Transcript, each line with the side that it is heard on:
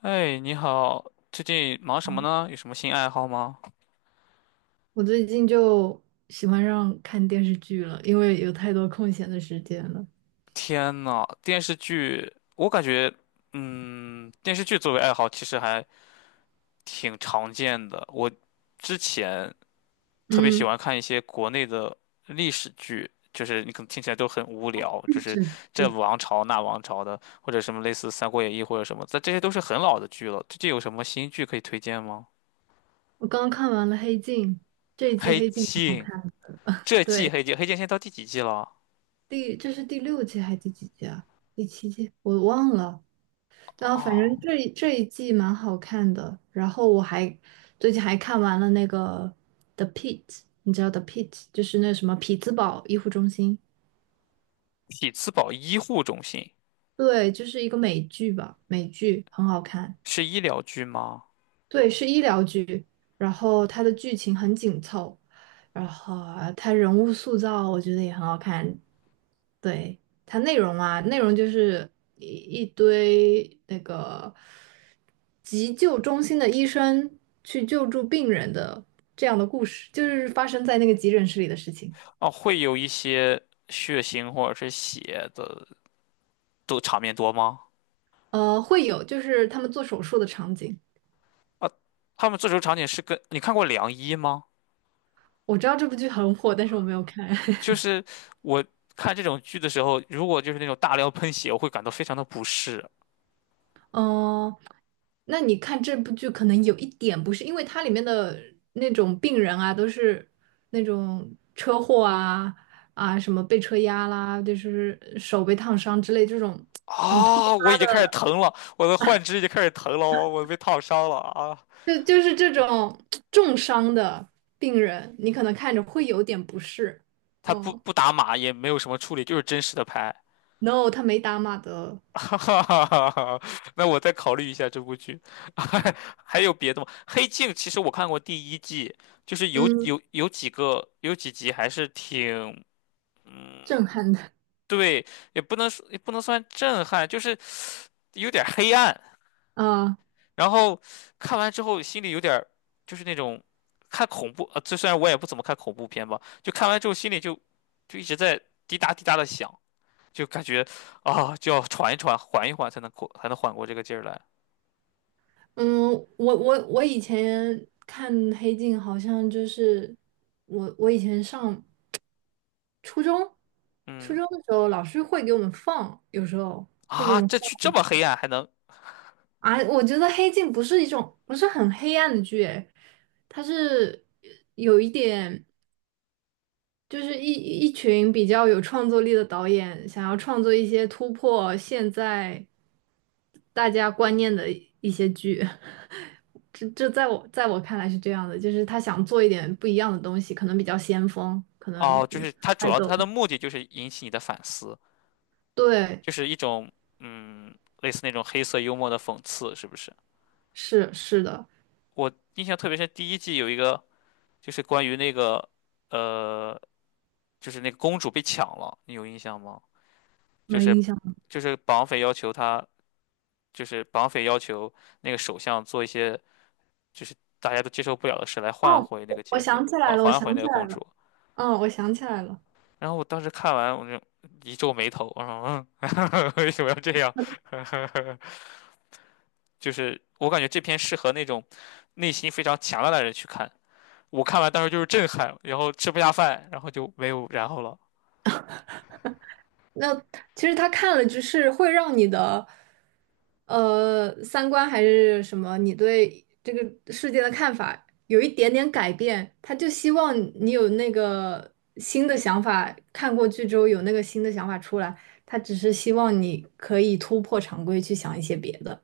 left: 哎，你好，最近忙什么呢？有什么新爱好吗？
right: 我最近就喜欢上看电视剧了，因为有太多空闲的时间了。
left: 天呐，电视剧，我感觉，电视剧作为爱好其实还挺常见的。我之前特别喜
right: 嗯，
left: 欢看一些国内的历史剧，就是你可能听起来都很无聊，就是
right: 是，
left: 这王朝那王朝的，或者什么类似《三国演义》或者什么，但这些都是很老的剧了。最近有什么新剧可以推荐吗？
right: 我刚看完了《黑镜》，这一季
left: 黑
right: 《黑镜》蛮好
left: 镜，
right: 看。
left: 这季
right: 对，
left: 黑镜，黑镜现在到第几季了？
right: 这是第六季还是第几季啊？第七季我忘了。然后反正
left: 哦。
right: 这一季蛮好看的。然后我还最近还看完了那个《The p i t》， 你知道《The Pitt》就是那什么匹兹堡医护中心？
left: 匹兹堡医护中心
right: 对，就是一个美剧吧，美剧很好看。
left: 是医疗剧吗？
right: 对，是医疗剧，然后它的剧情很紧凑，然后它人物塑造我觉得也很好看。对，它内容啊，内容就是一堆那个急救中心的医生去救助病人的这样的故事，就是发生在那个急诊室里的事情。
left: 哦，会有一些血腥或者是血的都场面多吗？
right: 会有就是他们做手术的场景。
left: 啊，他们这种场景是跟你看过《良医》吗？
right: 我知道这部剧很火，但是我没有看。
left: 就 是我看这种剧的时候，如果就是那种大量喷血，我会感到非常的不适。
right: 嗯、那你看这部剧，可能有一点不是，因为它里面的那种病人啊，都是那种车祸啊啊，什么被车压啦，就是手被烫伤之类这种很突，
left: 啊，我已经开始疼了，我的幻肢已经开始疼了，我被烫伤了啊！
right: 就是这种重伤的病人，你可能看着会有点不适。
left: 他不
right: 哦
left: 不打码，也没有什么处理，就是真实的拍。
right: ，no，他没打码的。
left: 哈哈哈哈，那我再考虑一下这部剧，还有别的吗？《黑镜》其实我看过第一季，就是有
right: 嗯，
left: 有有几个有几集还是挺，嗯，
right: 震撼的
left: 对，也不能说也不能算震撼，就是有点儿黑暗。
right: 啊。
left: 然后看完之后心里有点儿就是那种看恐怖，啊，这虽然我也不怎么看恐怖片吧，就看完之后心里就一直在滴答滴答的响，就感觉啊，就要喘一喘，缓一缓才能过才能缓过这个劲儿来。
right: 嗯，我以前看《黑镜》，好像就是我以前上初中，初
left: 嗯。
right: 中的时候老师会给我们放，有时候会给我
left: 啊，
right: 们
left: 这
right: 放
left: 去这么黑暗还能
right: 啊。我觉得《黑镜》不是一种不是很黑暗的剧，诶，它是有一点就是一群比较有创作力的导演想要创作一些突破现在大家观念的一些剧。这在我看来是这样的，就是他想做一点不一样的东西，可能比较先锋，可能
left: 哦，就
right: 你
left: 是它主
right: 爱
left: 要
right: 豆
left: 它的目的就是引起你的反思，
right: 对，
left: 就是一种嗯，类似那种黑色幽默的讽刺，是不是？
right: 是是的。
left: 我印象特别深，第一季有一个就是关于那个呃，就是那个公主被抢了，你有印象吗？就
right: 没
left: 是
right: 印象。
left: 绑匪要求他，就是绑匪要求那个首相做一些就是大家都接受不了的事来换
right: 哦，
left: 回那个
right: 我
left: 劫匪，
right: 想起
left: 还
right: 来了，我
left: 还回
right: 想
left: 那
right: 起
left: 个
right: 来
left: 公
right: 了，
left: 主。
right: 嗯，我想起来了。
left: 然后我当时看完，我就一皱眉头，我说嗯，为什么要这样？就是我感觉这篇适合那种内心非常强大的人去看。我看完当时就是震撼，然后吃不下饭，然后就没有然后了。
right: 那其实他看了，就是会让你的，三观还是什么，你对这个世界的看法有一点点改变。他就希望你有那个新的想法，看过剧之后有那个新的想法出来。他只是希望你可以突破常规，去想一些别的，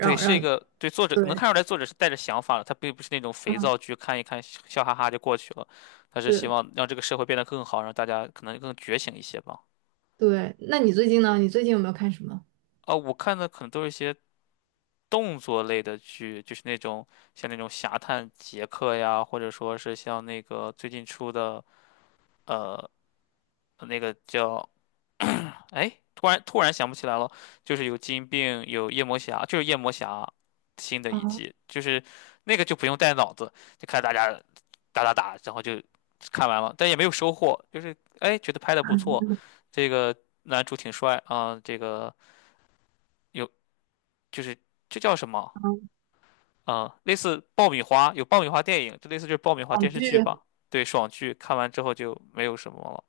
left: 对，是一
right: 让你
left: 个对作者
right: 对，
left: 能看出来，作者是带着想法的，他并不是那种肥
right: 嗯，
left: 皂剧，看一看笑笑哈哈就过去了。他是希
right: 是，
left: 望让这个社会变得更好，让大家可能更觉醒一些吧。
right: 对。那你最近呢？你最近有没有看什么？
left: 啊，我看的可能都是一些动作类的剧，就是那种像那种《侠探杰克》呀，或者说是像那个最近出的呃那个叫哎，突然想不起来了，就是有金并，有夜魔侠，就是夜魔侠新的一
right: 啊，
left: 季，就是那个就不用带脑子，就看大家打打打，然后就看完了，但也没有收获，就是哎觉得拍的不错，这个男主挺帅啊，这个有就是这叫什么？啊、类似爆米花，有爆米花电影，就类似就是爆米花
right: 网
left: 电视
right: 剧。
left: 剧吧。对，爽剧看完之后就没有什么了。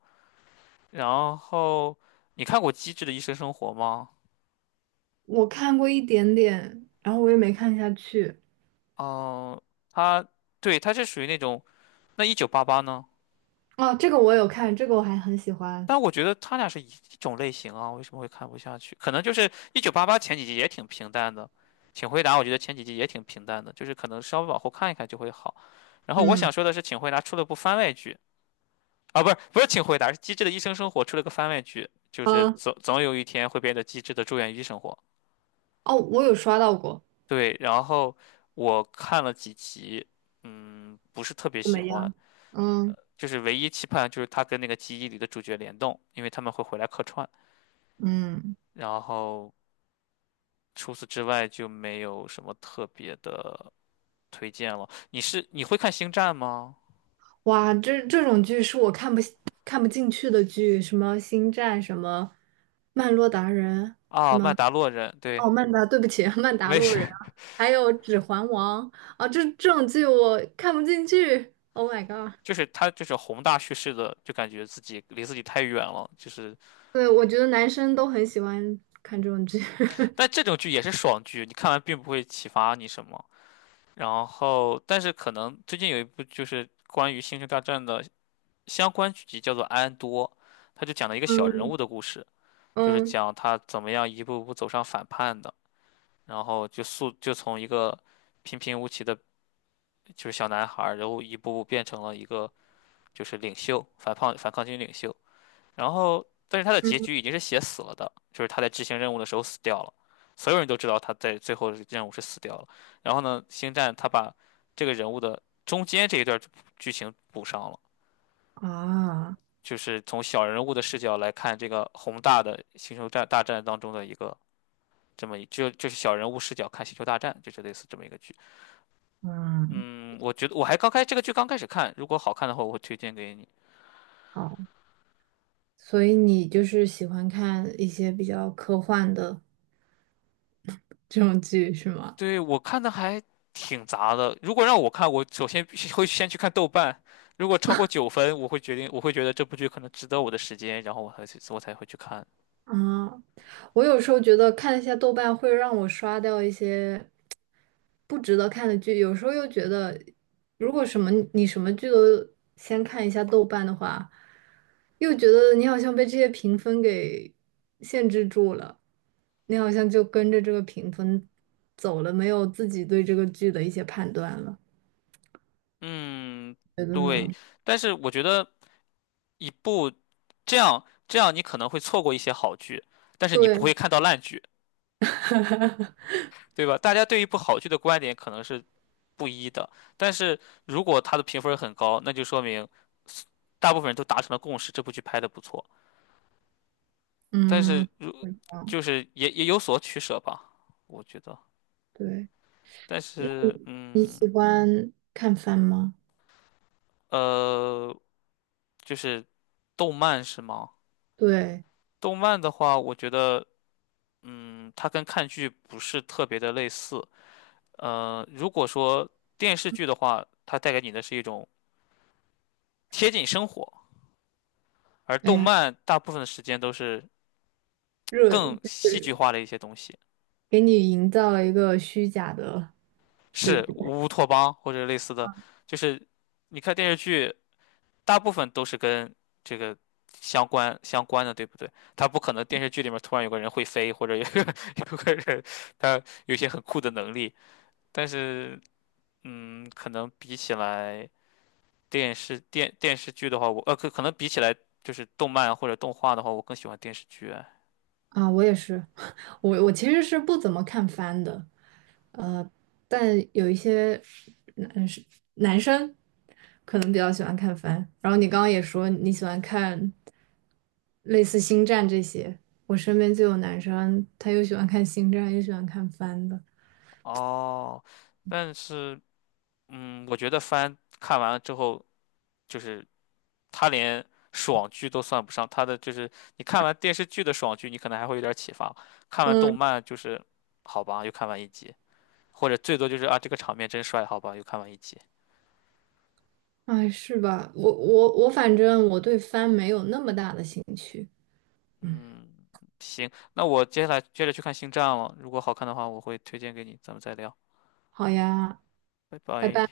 left: 然后你看过《机智的医生生活》吗？
right: 我看过一点点，然后我也没看下去。
left: 嗯、它对它是属于那种那一九八八呢？
right: 哦，这个我有看，这个我还很喜欢。
left: 但我觉得他俩是一种类型啊，为什么会看不下去？可能就是一九八八前几集也挺平淡的，请回答我觉得前几集也挺平淡的，就是可能稍微往后看一看就会好。然后我
right: 嗯，
left: 想说的是，请回答出了部番外剧，啊，不是，请回答，是《机智的医生生活》出了个番外剧，就是
right: 啊，
left: 总有一天会变得机智的住院医生活。
right: 哦，我有刷到过，
left: 对，然后我看了几集，嗯，不是特别
right: 怎
left: 喜
right: 么
left: 欢，
right: 样？嗯。
left: 就是唯一期盼就是他跟那个记忆里的主角联动，因为他们会回来客串。
right: 嗯，
left: 然后除此之外就没有什么特别的推荐了。你是你会看《星战》吗？
right: 哇，这这种剧是我看不进去的剧，什么《星战》，什么《曼洛达人》，什
left: 啊，曼
right: 么
left: 达洛人，对，
right: 哦，曼达，对不起，曼达
left: 没
right: 洛
left: 事。
right: 人，还有《指环王》啊，这这种剧我看不进去。Oh my god！
left: 就是他就是宏大叙事的，就感觉自己离自己太远了，就是
right: 对，我觉得男生都很喜欢看这种剧。
left: 但 这种剧也是爽剧，你看完并不会启发你什么。然后，但是可能最近有一部就是关于星球大战的相关剧集，叫做《安多》，他就讲了一个小人
right: 嗯，
left: 物的故事，就是
right: 嗯，
left: 讲他怎么样一步步走上反叛的，然后就速就从一个平平无奇的就是小男孩儿，然后一步步变成了一个就是领袖，反抗军领袖。然后，但是他的结局已经是写死了的，就是他在执行任务的时候死掉了，所有人都知道他在最后的任务是死掉了。然后呢，星战他把这个人物的中间这一段剧情补上了，
right: 啊，
left: 就是从小人物的视角来看这个宏大的星球战大战当中的一个这么一就就是小人物视角看星球大战，就是类似这么一个剧。
right: 嗯，
left: 嗯，我觉得我还刚开这个剧刚开始看，如果好看的话，我会推荐给你。
right: 好，所以你就是喜欢看一些比较科幻的这种剧是吗？
left: 对，我看的还挺杂的。如果让我看，我首先必须会先去看豆瓣，如果超过9分，我会决定，我会觉得这部剧可能值得我的时间，然后我才去，我才会去看。
right: 啊，我有时候觉得看一下豆瓣会让我刷掉一些不值得看的剧，有时候又觉得，如果什么你什么剧都先看一下豆瓣的话，又觉得你好像被这些评分给限制住了，你好像就跟着这个评分走了，没有自己对这个剧的一些判断了。
left: 嗯，
right: 觉得呢？
left: 对。但是我觉得一部这样这样，你可能会错过一些好剧，但是你不会
right: 对，
left: 看到烂剧，对吧？大家对一部好剧的观点可能是不一的，但是如果它的评分很高，那就说明大部分人都达成了共识，这部剧拍的不错。但
right: 嗯，
left: 是如
right: 是这样
left: 就是也也有所取舍吧，我觉得。
right: 对。
left: 但
right: 那
left: 是，
right: 你你
left: 嗯，
right: 喜欢看番吗？
left: 呃，就是动漫是吗？
right: 对，
left: 动漫的话，我觉得，嗯，它跟看剧不是特别的类似。如果说电视剧的话，它带给你的是一种贴近生活，而
right: 哎
left: 动
right: 呀，
left: 漫大部分的时间都是
right: 热，
left: 更戏剧化的一些东西，
right: 给你营造了一个虚假的世
left: 是
right: 界
left: 乌托邦或者类似的，就是你看电视剧。大部分都是跟这个相关的，对不对？他不可能电视剧里面突然有个人会飞，或者有个 有个人他有一些很酷的能力，但是嗯，可能比起来电视电视剧的话，我可可能比起来就是动漫或者动画的话，我更喜欢电视剧啊。
right: 啊！我也是，我其实是不怎么看番的，但有一些男生男生可能比较喜欢看番。然后你刚刚也说你喜欢看类似星战这些，我身边就有男生，他又喜欢看星战，又喜欢看番的。
left: 哦，但是嗯，我觉得番看完了之后，就是他连爽剧都算不上，他的就是你看完电视剧的爽剧，你可能还会有点启发，看完动
right: 嗯。
left: 漫就是好吧，又看完一集，或者最多就是啊这个场面真帅，好吧，又看完一集。
right: 哎，是吧？我，反正我对帆没有那么大的兴趣。嗯，
left: 嗯，行，那我接下来接着去看《星战》了，如果好看的话，我会推荐给你，咱们再聊，
right: 好呀，
left: 拜
right: 拜
left: 拜。
right: 拜。